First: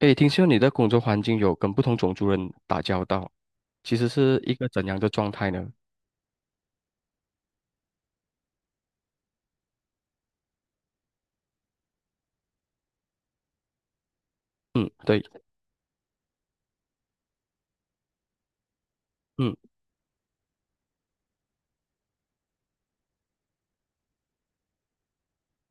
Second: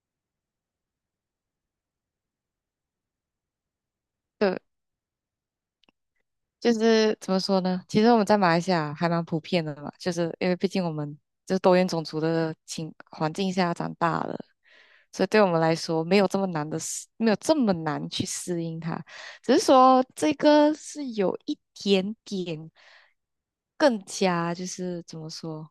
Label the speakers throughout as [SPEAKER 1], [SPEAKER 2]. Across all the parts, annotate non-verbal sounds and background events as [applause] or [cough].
[SPEAKER 1] 诶，听说你的工作环境有跟不同种族人打交道，其实是一
[SPEAKER 2] 对，
[SPEAKER 1] 个怎样的状态呢？
[SPEAKER 2] 就是怎么说呢？其实我们在马来西亚还蛮普遍的嘛，就是因为毕竟我们就是多元种族的情环境下长大的，
[SPEAKER 1] 嗯，对，
[SPEAKER 2] 所以对我们来说没有这么难的适，没有这么难去适应它。只
[SPEAKER 1] 嗯，
[SPEAKER 2] 是说这个是有一点点更加就是怎么说，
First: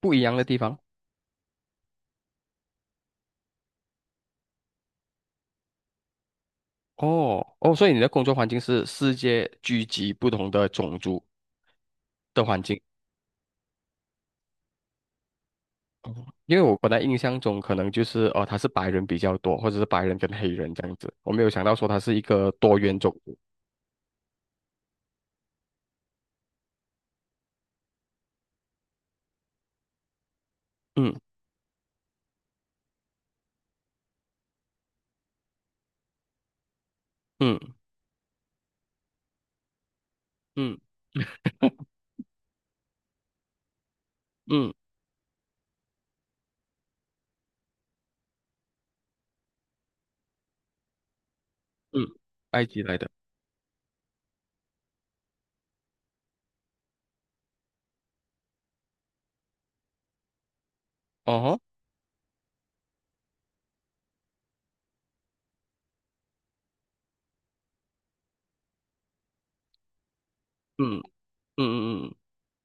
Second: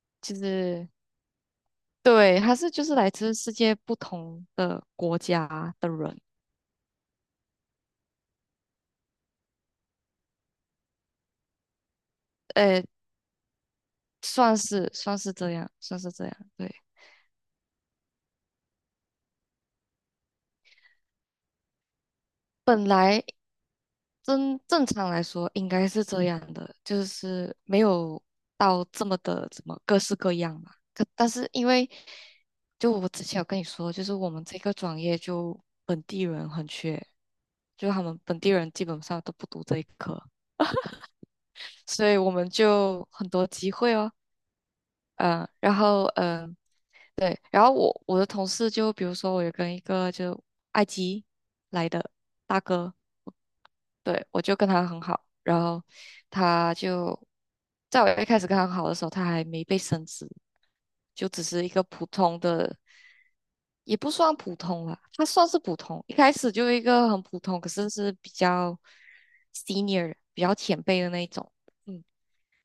[SPEAKER 1] 不一
[SPEAKER 2] 就
[SPEAKER 1] 样的地方。
[SPEAKER 2] 是对，他是就是来自世界不同的国家的人，
[SPEAKER 1] 哦，哦，所以你的工作环境是世界聚集不同的种族的环境，
[SPEAKER 2] 呃，算是这样，算是这样，
[SPEAKER 1] 因为
[SPEAKER 2] 对。
[SPEAKER 1] 我本来印象中可能就是哦，他是白人比较多，或者是白人跟黑人这样子，我没有想到说他是一个多
[SPEAKER 2] 本
[SPEAKER 1] 元种
[SPEAKER 2] 来
[SPEAKER 1] 族。
[SPEAKER 2] 正常来说应该是这样的，就是没有到这么的怎么各式各样嘛。可
[SPEAKER 1] 嗯
[SPEAKER 2] 但是因为就我之前有跟你说，就是我们这个专业就本地人很缺，
[SPEAKER 1] 嗯
[SPEAKER 2] 就他们本地人基本上都不读这一科，
[SPEAKER 1] 嗯
[SPEAKER 2] 所以我们就很多机会哦。
[SPEAKER 1] 嗯
[SPEAKER 2] 嗯、然后嗯、呃对，然后我的同事就比如说我有跟一个就埃及来
[SPEAKER 1] 嗯，嗯
[SPEAKER 2] 的大
[SPEAKER 1] 埃及
[SPEAKER 2] 哥。
[SPEAKER 1] 来的。
[SPEAKER 2] 对，我就跟他很好，然后他就在我一开始跟他很好的时候，他还没被升职，就
[SPEAKER 1] 哦
[SPEAKER 2] 只
[SPEAKER 1] 吼，
[SPEAKER 2] 是一个普通的，也不算普通啦，他算是普通，一开始就一个很普通，可是是比较 senior 比较前
[SPEAKER 1] 嗯
[SPEAKER 2] 辈的那一种，
[SPEAKER 1] 嗯嗯
[SPEAKER 2] 嗯
[SPEAKER 1] 嗯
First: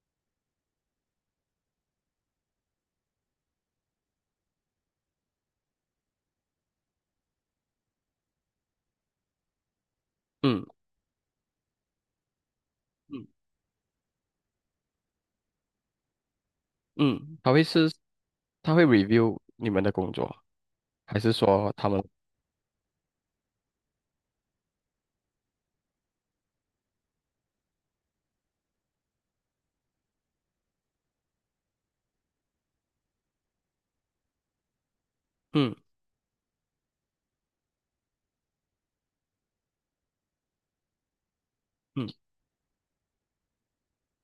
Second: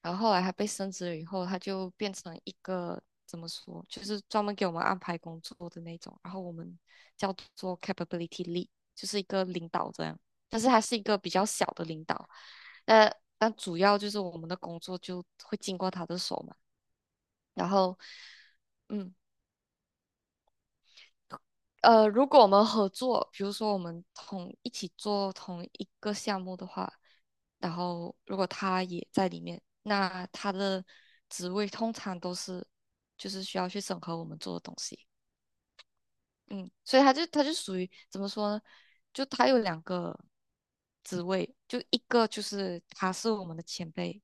[SPEAKER 2] 然后后来他被升职了以后，他就变成一个怎么说，就是专门给我们安排工作的那种，然后我们叫做 capability lead，就是一个领导这样，但
[SPEAKER 1] 嗯
[SPEAKER 2] 是他是一个比较小的领导，呃，
[SPEAKER 1] 嗯。
[SPEAKER 2] 但主要就是我们的工作就会经过他的手嘛，
[SPEAKER 1] 嗯
[SPEAKER 2] 然后，
[SPEAKER 1] 他会
[SPEAKER 2] 嗯，
[SPEAKER 1] review 你们的工作，还是说他们
[SPEAKER 2] 如果我们合作，比如说我们同一起做同一个项目的话，然后如果他也在里面，那他的职位通常都是就是需要去审核我们做的东西。
[SPEAKER 1] 嗯
[SPEAKER 2] 嗯，所以他就属于怎么说呢？就他有两个职位，就一
[SPEAKER 1] 嗯
[SPEAKER 2] 个就是他是我们的前辈，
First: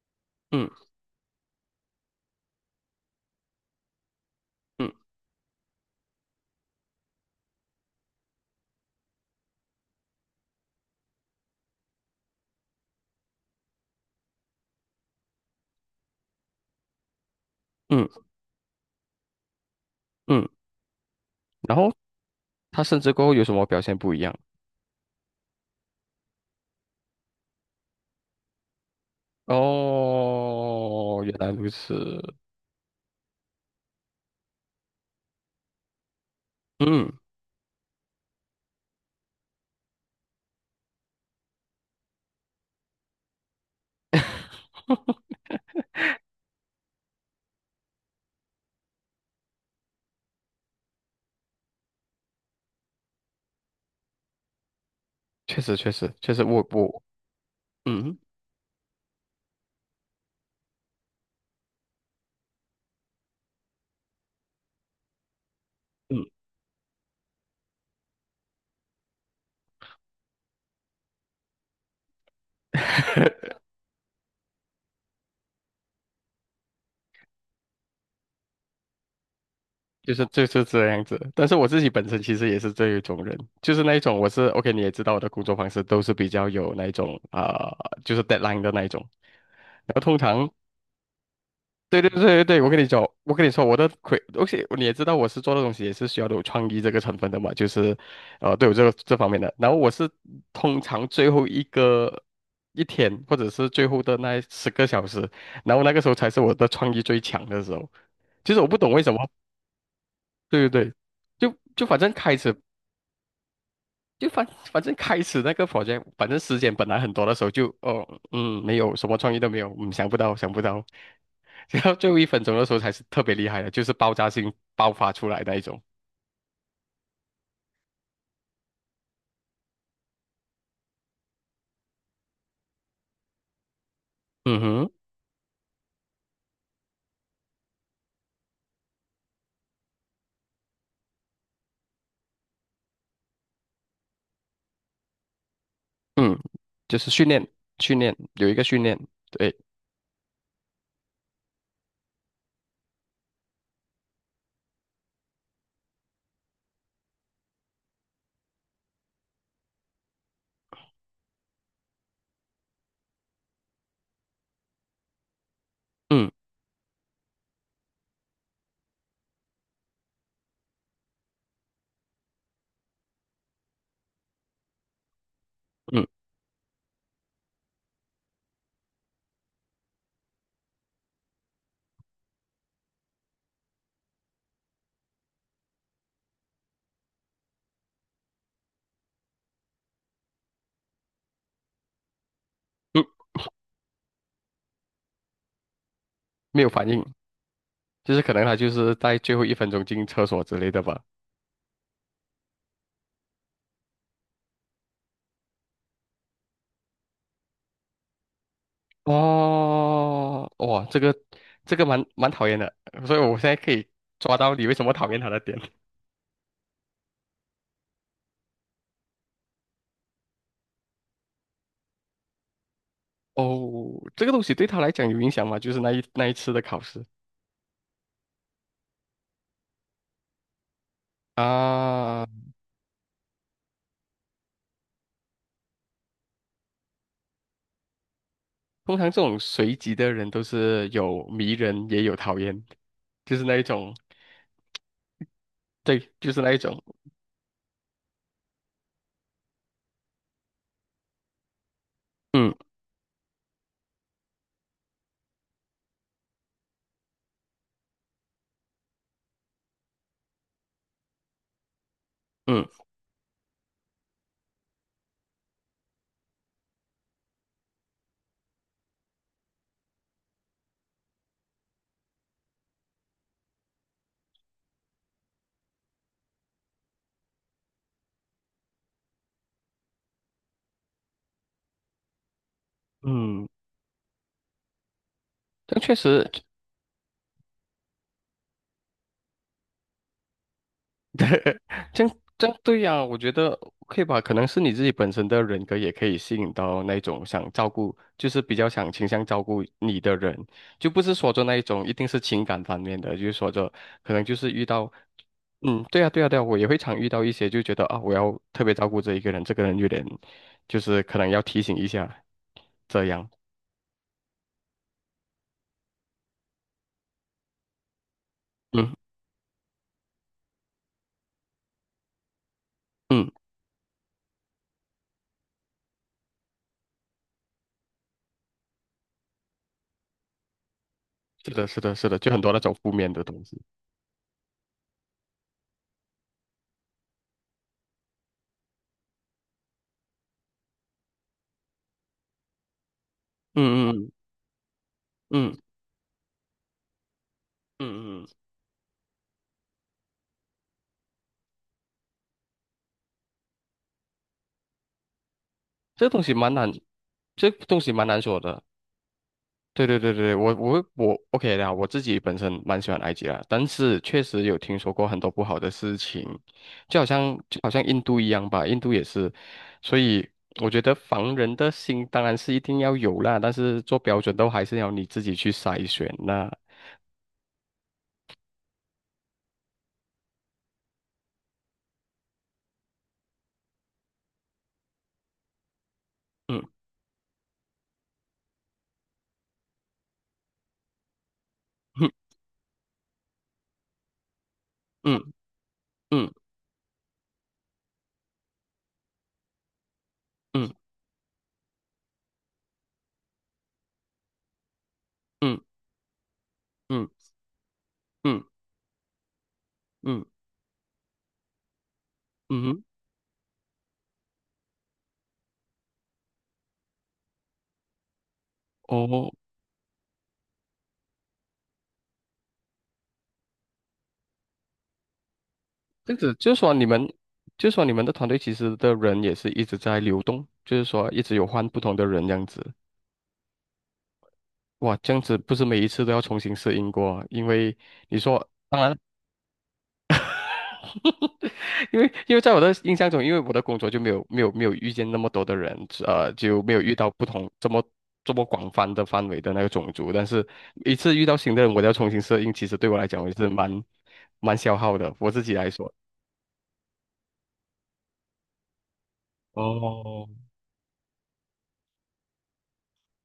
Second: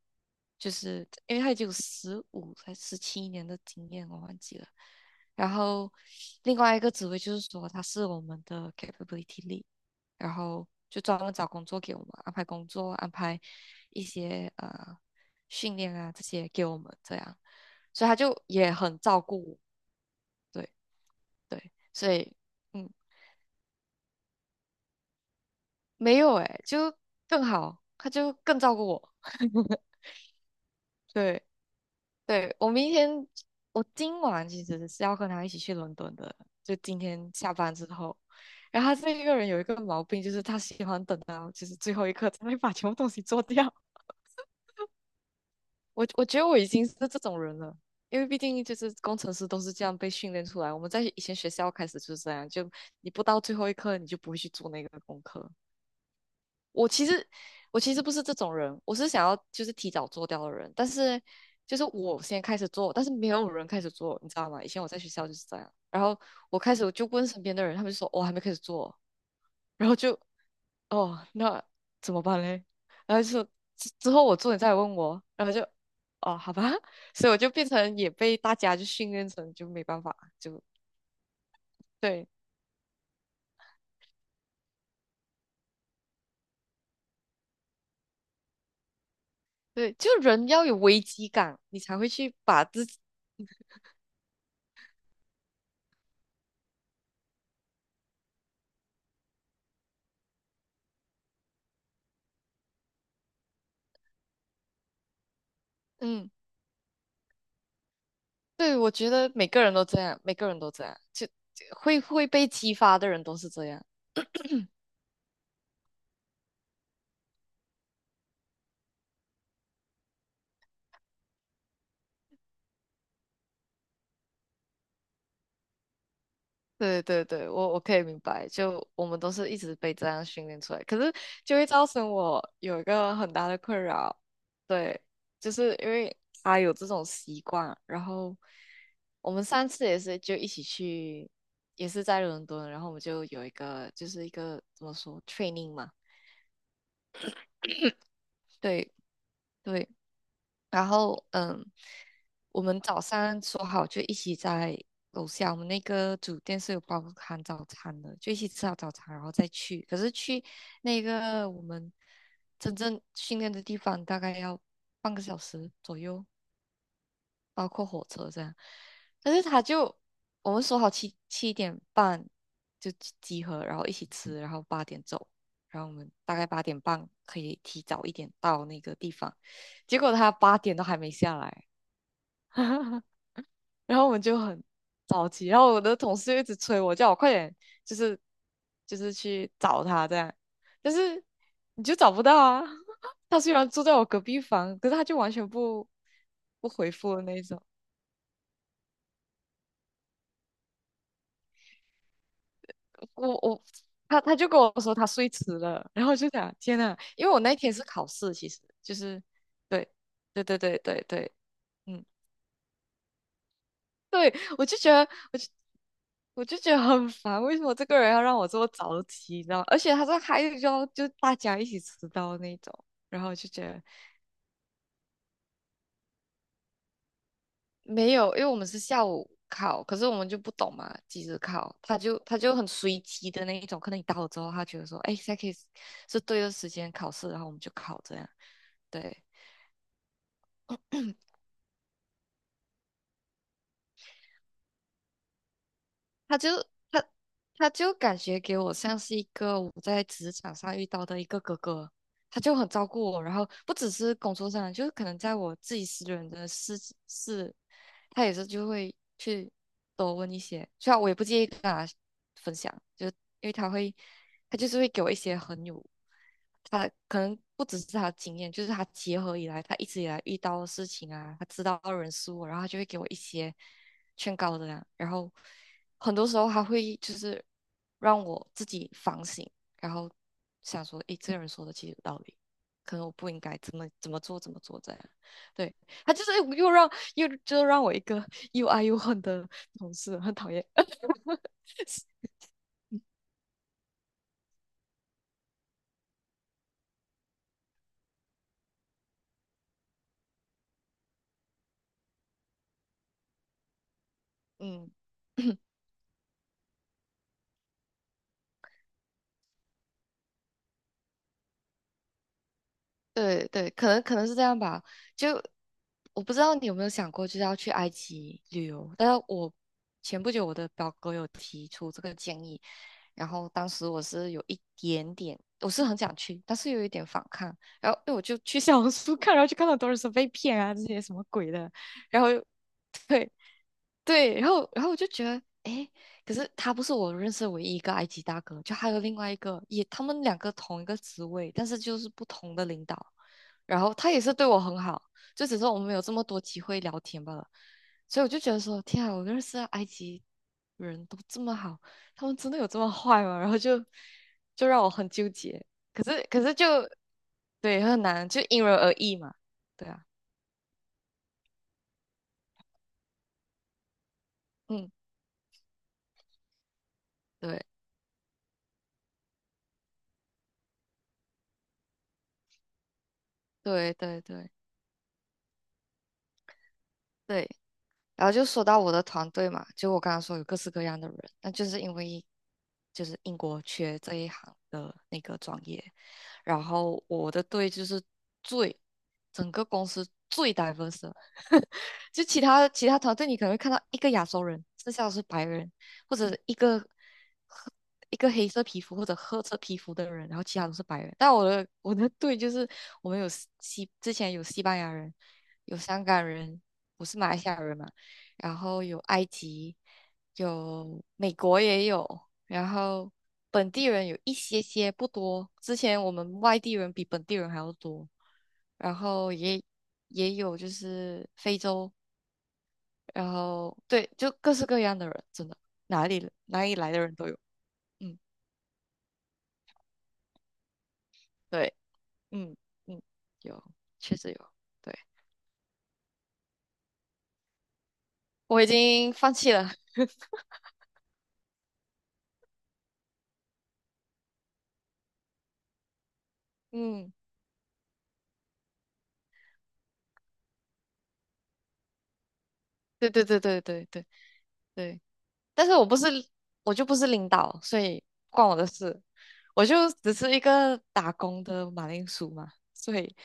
[SPEAKER 2] 就
[SPEAKER 1] 嗯
[SPEAKER 2] 是因为他已经有15才17年的经验，我忘记了。
[SPEAKER 1] 嗯
[SPEAKER 2] 然后另外一个职位就是说他是我们的 capability lead，然后就专门找工作给我们安排工作，安排一些训练啊这些给我们这样，
[SPEAKER 1] 嗯
[SPEAKER 2] 所以他就也很照顾我，
[SPEAKER 1] 嗯，
[SPEAKER 2] 对对，
[SPEAKER 1] 然后
[SPEAKER 2] 所以。
[SPEAKER 1] 他
[SPEAKER 2] 嗯。
[SPEAKER 1] 甚至过后有什么表现不一样？
[SPEAKER 2] 没有哎，就更好，他就更照顾我。[laughs]
[SPEAKER 1] 哦，原
[SPEAKER 2] 对
[SPEAKER 1] 来如此，
[SPEAKER 2] 对，我明天我今晚其实是要跟他一起去伦敦的，就今
[SPEAKER 1] 嗯
[SPEAKER 2] 天下班之后。然后他这一个人有一个毛病，就是他喜欢等到就是最后一刻才会把全部东西做掉。我觉得我已经是这种人了，因为毕竟就是工程师都是这样被训练出来。我们在以前学校开始就是这样，就你不到最后一刻，你就不会去做那个功课。
[SPEAKER 1] 确实确实确实，我
[SPEAKER 2] 我
[SPEAKER 1] 我
[SPEAKER 2] 其实我其实不
[SPEAKER 1] 嗯
[SPEAKER 2] 是这种人，我是想要就是提早做掉的人，但是就是我先开始做，但是没有人开始做，你知道吗？以前我在学校就是这样，然后
[SPEAKER 1] 嗯
[SPEAKER 2] 我开始我就问身边的人，他们就说哦还没开始做，然后就哦那怎么办嘞？然后就说之后我做你再来问我，然后就哦好吧，所以我就变成也被大家就训练成就没办
[SPEAKER 1] 就
[SPEAKER 2] 法，
[SPEAKER 1] 是就
[SPEAKER 2] 就
[SPEAKER 1] 是这样子。但是我自己本身
[SPEAKER 2] 对
[SPEAKER 1] 其实也是这一种人，就是那一种我是 OK，你也知道我的工作方式都是比较有那一种啊，就是 deadline 的那一种。然
[SPEAKER 2] 对，
[SPEAKER 1] 后
[SPEAKER 2] 就
[SPEAKER 1] 通
[SPEAKER 2] 人
[SPEAKER 1] 常
[SPEAKER 2] 要有危机感，你才
[SPEAKER 1] 对
[SPEAKER 2] 会
[SPEAKER 1] 对对
[SPEAKER 2] 去
[SPEAKER 1] 对对，
[SPEAKER 2] 把
[SPEAKER 1] 我跟你
[SPEAKER 2] 自己
[SPEAKER 1] 讲，我跟你说，我的亏，而且你也知道，我是做的东西也是需要有创意这个成分的嘛，就是，对我这个这方面的。然后我是通常最后一个一天，或者是最后的那10个小时，然后那个时候才
[SPEAKER 2] 嗯。
[SPEAKER 1] 是我的创意最强的时候。其实我不
[SPEAKER 2] 对，我
[SPEAKER 1] 懂为
[SPEAKER 2] 觉
[SPEAKER 1] 什么，
[SPEAKER 2] 得每个人都这样，每个人
[SPEAKER 1] 对对
[SPEAKER 2] 都这
[SPEAKER 1] 对，
[SPEAKER 2] 样，就
[SPEAKER 1] 就
[SPEAKER 2] 就
[SPEAKER 1] 就反
[SPEAKER 2] 会
[SPEAKER 1] 正
[SPEAKER 2] 会
[SPEAKER 1] 开
[SPEAKER 2] 被
[SPEAKER 1] 始。
[SPEAKER 2] 激发的人都是这样。
[SPEAKER 1] 就反正开始那个房间，反正时间本来很多的时候就，哦，嗯，没有什么创意都没有，嗯，想不到，想不到，[laughs] 然后最后一分钟的时候才是特别厉害的，就是爆炸性爆发出来那一种。
[SPEAKER 2] 对对对，我可以明白，就我们都是一直被这样训练出来，可是就会造成我有一个很大的困扰，
[SPEAKER 1] 嗯哼，
[SPEAKER 2] 对，就是因为他有这种习惯，然后我们上次也是就一起去，也是在伦敦，然后我们就有一个就是一个怎么说 training 嘛，
[SPEAKER 1] 嗯，就是训练，训练有一个训
[SPEAKER 2] 对
[SPEAKER 1] 练，对，
[SPEAKER 2] 对，然后我们早上说好就一起在楼下，我们那个酒店是有包含早餐的，就一起吃好早餐，然后再去。可是去那个我们真正训练的地方大概要半个小时左右，
[SPEAKER 1] 嗯
[SPEAKER 2] 包括火车这样。但是他就我们说好七点半就集合，然后一起吃，然后八点走。然后我
[SPEAKER 1] 嗯
[SPEAKER 2] 们大概8:30可以提早一点到那个地方，结果他八点都还没下来，[laughs] 然后我们就很着急，然后我的同事就一直催我，叫我快点，就是就是去找他这样，但是你就找不到啊。
[SPEAKER 1] 嗯，
[SPEAKER 2] [laughs] 他虽然住在我隔壁房，可是他就完全不
[SPEAKER 1] 没有
[SPEAKER 2] 不
[SPEAKER 1] 反
[SPEAKER 2] 回
[SPEAKER 1] 应，
[SPEAKER 2] 复的那一种。
[SPEAKER 1] 就是可能他就是在最后一分钟进厕所之类的吧。
[SPEAKER 2] 我我他就跟我说他睡迟了，然后我就想天呐，因为我那一天是考试，其实就是对对
[SPEAKER 1] 哦，
[SPEAKER 2] 对对
[SPEAKER 1] 哇，这
[SPEAKER 2] 对
[SPEAKER 1] 个
[SPEAKER 2] 对，
[SPEAKER 1] 这个
[SPEAKER 2] 嗯。
[SPEAKER 1] 蛮讨厌的，所以我现在可以
[SPEAKER 2] [laughs] 对，
[SPEAKER 1] 抓到你
[SPEAKER 2] 我
[SPEAKER 1] 为
[SPEAKER 2] 就
[SPEAKER 1] 什
[SPEAKER 2] 觉
[SPEAKER 1] 么
[SPEAKER 2] 得，
[SPEAKER 1] 讨厌他
[SPEAKER 2] 我
[SPEAKER 1] 的
[SPEAKER 2] 就
[SPEAKER 1] 点。
[SPEAKER 2] 我就觉得很烦，为什么这个人要让我这么早起，你知道吗？而且他说还有要就大家一起迟到那种，然后就觉得
[SPEAKER 1] 哦，这个东西对他来讲有影响吗？就是那一次的考试
[SPEAKER 2] 没有，因为我们是下午考，可是我们就不懂嘛，几时考，他就
[SPEAKER 1] 啊，
[SPEAKER 2] 他就很随机的那一种，可能你到了之后，他觉得说，哎，现在可以是对的时间考试，然后我们就考这样，
[SPEAKER 1] 通常这
[SPEAKER 2] 对，
[SPEAKER 1] 种随机的人都是有迷人也有讨厌，就是那一种，对，就
[SPEAKER 2] 他
[SPEAKER 1] 是
[SPEAKER 2] 就
[SPEAKER 1] 那一种，
[SPEAKER 2] 他他就感觉给我像是一个我在职场上遇到的一个哥哥。他
[SPEAKER 1] 嗯
[SPEAKER 2] 就很照顾我，然后不只是工作上，就是可能在我自己私人的事，他也是就会去多问一些。虽然我也不介意跟他分
[SPEAKER 1] 嗯
[SPEAKER 2] 享，就因为他会，他就是会给我一些很有，他可能不只是他的经验，就是他结合以来，他一直以来遇到的事情啊，他知道的人事物，然后他就会给我一些劝告的啦。然后很多时候他会就是让我自己反省。然后想说，诶，这个人说的其实有道理，可能我不应
[SPEAKER 1] 嗯，
[SPEAKER 2] 该怎么怎么做怎么做这样。对，
[SPEAKER 1] 但确
[SPEAKER 2] 他就
[SPEAKER 1] 实
[SPEAKER 2] 是又让又就让我一个又爱又恨的同事，很讨厌。
[SPEAKER 1] 对，
[SPEAKER 2] [laughs]
[SPEAKER 1] [laughs] 这样这样对呀，我觉得可以吧，可能是你自己本身的人格也可以吸引到那种想照顾，就是比较想倾向照顾你的人，就不是说着那一种一定是情感方面的，就是说着可能就是遇到，
[SPEAKER 2] 嗯。[clears throat]
[SPEAKER 1] 嗯，对呀对呀对呀，我也会常遇到一些就觉得啊，我要特别照顾这一个人，这个人有点就是可能要提醒一下这样，
[SPEAKER 2] 对对，可能是这样吧。就我不知道你有没有想过，就是要去埃及旅
[SPEAKER 1] 嗯
[SPEAKER 2] 游。但是前不久我的表哥有提出这个建议，然
[SPEAKER 1] 嗯，
[SPEAKER 2] 后当时我是有一点点，我是很想去，但是有一点反抗。然后因为我就去 [laughs] 小红书看，然后就看到很多人说被骗啊，这些什么鬼
[SPEAKER 1] 是的
[SPEAKER 2] 的，
[SPEAKER 1] 是的是的，
[SPEAKER 2] 然后。
[SPEAKER 1] 就很多那种负
[SPEAKER 2] [laughs]
[SPEAKER 1] 面的
[SPEAKER 2] 对。
[SPEAKER 1] 东西，
[SPEAKER 2] 对，然后我就觉得，诶，可是他不是我认识的唯一一个埃及大哥，就还有另外一个，也他们两个同一个职位，但是就是不同的领导。然
[SPEAKER 1] 嗯
[SPEAKER 2] 后
[SPEAKER 1] 嗯
[SPEAKER 2] 他也是对我很好，就
[SPEAKER 1] 嗯
[SPEAKER 2] 只
[SPEAKER 1] 嗯
[SPEAKER 2] 是我们没有这么多机会聊天罢了。所
[SPEAKER 1] 嗯嗯。
[SPEAKER 2] 以
[SPEAKER 1] 嗯
[SPEAKER 2] 我就觉得说，天啊，我认识的埃及人都这么好，他们真的有这么坏吗？然后就让我很纠结。可
[SPEAKER 1] 这东
[SPEAKER 2] 是
[SPEAKER 1] 西
[SPEAKER 2] 可
[SPEAKER 1] 蛮
[SPEAKER 2] 是就
[SPEAKER 1] 难，这东
[SPEAKER 2] 对，
[SPEAKER 1] 西
[SPEAKER 2] 很
[SPEAKER 1] 蛮难
[SPEAKER 2] 难，
[SPEAKER 1] 说
[SPEAKER 2] 就因
[SPEAKER 1] 的。
[SPEAKER 2] 人而异嘛。
[SPEAKER 1] 对
[SPEAKER 2] 对啊，
[SPEAKER 1] 对对对，我 OK 的啊，我自己本身蛮喜欢埃及啦，但是确实有听
[SPEAKER 2] 嗯，
[SPEAKER 1] 说过很多不好的事情，就好像就
[SPEAKER 2] 对
[SPEAKER 1] 好像印度一样吧，印度也是，所以我觉得防人的心当然是一定要有啦，但是
[SPEAKER 2] 对
[SPEAKER 1] 做标
[SPEAKER 2] 对
[SPEAKER 1] 准都
[SPEAKER 2] 对
[SPEAKER 1] 还是要你自己去筛选啦。
[SPEAKER 2] 对。然后就说到我的团队嘛，就我刚刚说有各式各样的人，那就是因为就是英国缺这一行的那个专业，然
[SPEAKER 1] 嗯
[SPEAKER 2] 后我的队就是最整个公司最 diverse，的 [laughs] 就其他团队你可能会看到一个亚洲人，剩下的
[SPEAKER 1] 嗯
[SPEAKER 2] 是白人或
[SPEAKER 1] 嗯
[SPEAKER 2] 者一个褐一个黑色皮肤或者褐色皮肤的人，然后其他
[SPEAKER 1] 嗯
[SPEAKER 2] 都是白人。但我的队就是我们之前有西班牙人，
[SPEAKER 1] 嗯嗯
[SPEAKER 2] 有香港人，我
[SPEAKER 1] 嗯
[SPEAKER 2] 是马来西亚人嘛。
[SPEAKER 1] 嗯
[SPEAKER 2] 然后有埃及，
[SPEAKER 1] 嗯
[SPEAKER 2] 有美国也有，然
[SPEAKER 1] 嗯，嗯
[SPEAKER 2] 后本地人有一些不多，之前我们外地人比本地人还要多，然
[SPEAKER 1] 哦
[SPEAKER 2] 后也有就是非洲，然后对，就各式各样的人，真的哪
[SPEAKER 1] 这样
[SPEAKER 2] 里
[SPEAKER 1] 子就是
[SPEAKER 2] 哪
[SPEAKER 1] 说
[SPEAKER 2] 里
[SPEAKER 1] 你
[SPEAKER 2] 来的
[SPEAKER 1] 们，
[SPEAKER 2] 人都有，
[SPEAKER 1] 就是说你们的
[SPEAKER 2] 嗯，
[SPEAKER 1] 团队其实的人也是一直在流动，就是说一直有换
[SPEAKER 2] 对，
[SPEAKER 1] 不同的人这样
[SPEAKER 2] 嗯
[SPEAKER 1] 子。
[SPEAKER 2] 嗯，有，确实有，对，
[SPEAKER 1] 哇，这样子不是每一次都要重新适应过啊因为你说，
[SPEAKER 2] 我已
[SPEAKER 1] 当然，
[SPEAKER 2] 经放弃了，
[SPEAKER 1] [laughs] 因为在我的印象中，因为我的工作就没有遇见那么多的人，就没有遇到
[SPEAKER 2] 嗯，
[SPEAKER 1] 不同这么广泛的范围的那个种族。但是一次遇到新的人，我都要重新适应，其实对我来
[SPEAKER 2] 对
[SPEAKER 1] 讲，
[SPEAKER 2] 对
[SPEAKER 1] 我也
[SPEAKER 2] 对
[SPEAKER 1] 是
[SPEAKER 2] 对
[SPEAKER 1] 蛮
[SPEAKER 2] 对对
[SPEAKER 1] 蛮消耗
[SPEAKER 2] 对。
[SPEAKER 1] 的，我自己
[SPEAKER 2] 但
[SPEAKER 1] 来
[SPEAKER 2] 是我
[SPEAKER 1] 说。
[SPEAKER 2] 不是，我就不是领导，所以不关我的事，我就只
[SPEAKER 1] 哦，
[SPEAKER 2] 是一个打工的马铃薯嘛，所以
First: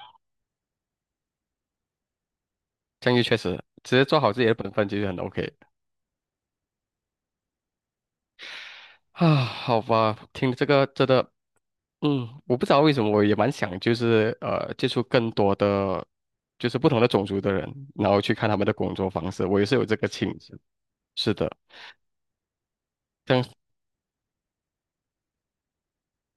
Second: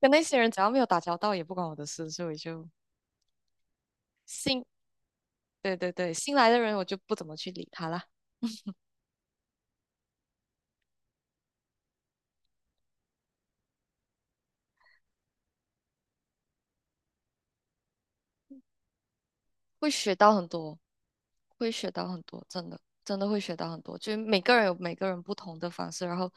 [SPEAKER 2] 跟那些人只要没有打交道，也不关我的事，所以就
[SPEAKER 1] 这样就确实直接做好自己的
[SPEAKER 2] 新，
[SPEAKER 1] 本分就是很 OK
[SPEAKER 2] 对对对，新来的人我就不怎么去理他啦，
[SPEAKER 1] 啊。好吧，听这个真的，嗯，我不知道为什么，我也蛮想就是接触更多的就是不同的种族的人，然后去看他们的工作方式，我也是有
[SPEAKER 2] 会
[SPEAKER 1] 这个
[SPEAKER 2] 学
[SPEAKER 1] 倾
[SPEAKER 2] 到很
[SPEAKER 1] 向。
[SPEAKER 2] 多，
[SPEAKER 1] 是的，
[SPEAKER 2] 会学到很多，真的真的
[SPEAKER 1] 这
[SPEAKER 2] 会
[SPEAKER 1] 样，
[SPEAKER 2] 学到很多，就是每个人有每个人不同的方式，然后。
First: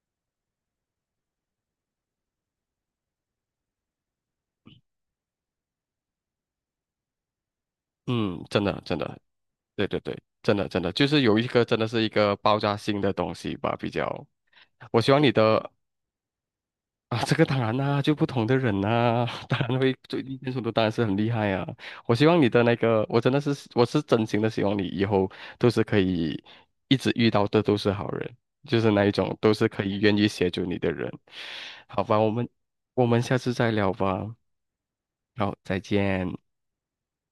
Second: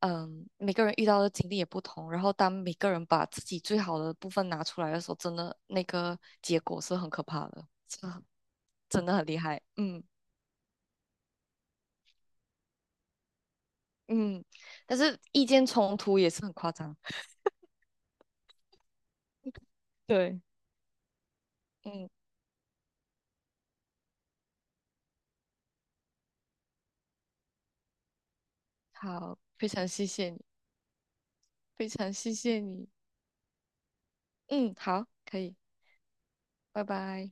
[SPEAKER 2] 嗯，每个人遇到的经历也不同，然后当每个人把自己最好的部分拿出来的时候，真的那个结果是很可怕的。
[SPEAKER 1] 嗯，真的真
[SPEAKER 2] 真的
[SPEAKER 1] 的，
[SPEAKER 2] 很厉害，
[SPEAKER 1] 对对
[SPEAKER 2] 嗯
[SPEAKER 1] 对，真的真的，就是有一个真的是一个爆炸性的东西吧，比较。
[SPEAKER 2] 嗯，但
[SPEAKER 1] 我希
[SPEAKER 2] 是
[SPEAKER 1] 望你
[SPEAKER 2] 意见
[SPEAKER 1] 的
[SPEAKER 2] 冲突也是很夸张，
[SPEAKER 1] 啊，这个当然啦，就不同的人呐，[laughs] 当然会最意
[SPEAKER 2] 对，
[SPEAKER 1] 见冲的当然是很厉害啊。
[SPEAKER 2] 嗯，
[SPEAKER 1] 我希望你的那个，我是真心的希望你以后都是可以一直遇到的都是好人，就是那一种
[SPEAKER 2] 好，
[SPEAKER 1] 都是
[SPEAKER 2] 非
[SPEAKER 1] 可
[SPEAKER 2] 常
[SPEAKER 1] 以
[SPEAKER 2] 谢
[SPEAKER 1] 愿意
[SPEAKER 2] 谢你，
[SPEAKER 1] 协助你的人。
[SPEAKER 2] 非
[SPEAKER 1] 好
[SPEAKER 2] 常
[SPEAKER 1] 吧，我
[SPEAKER 2] 谢
[SPEAKER 1] 们
[SPEAKER 2] 谢你，
[SPEAKER 1] 我们下次再聊吧。
[SPEAKER 2] 嗯，好，可以，
[SPEAKER 1] 好，再见。
[SPEAKER 2] 拜拜。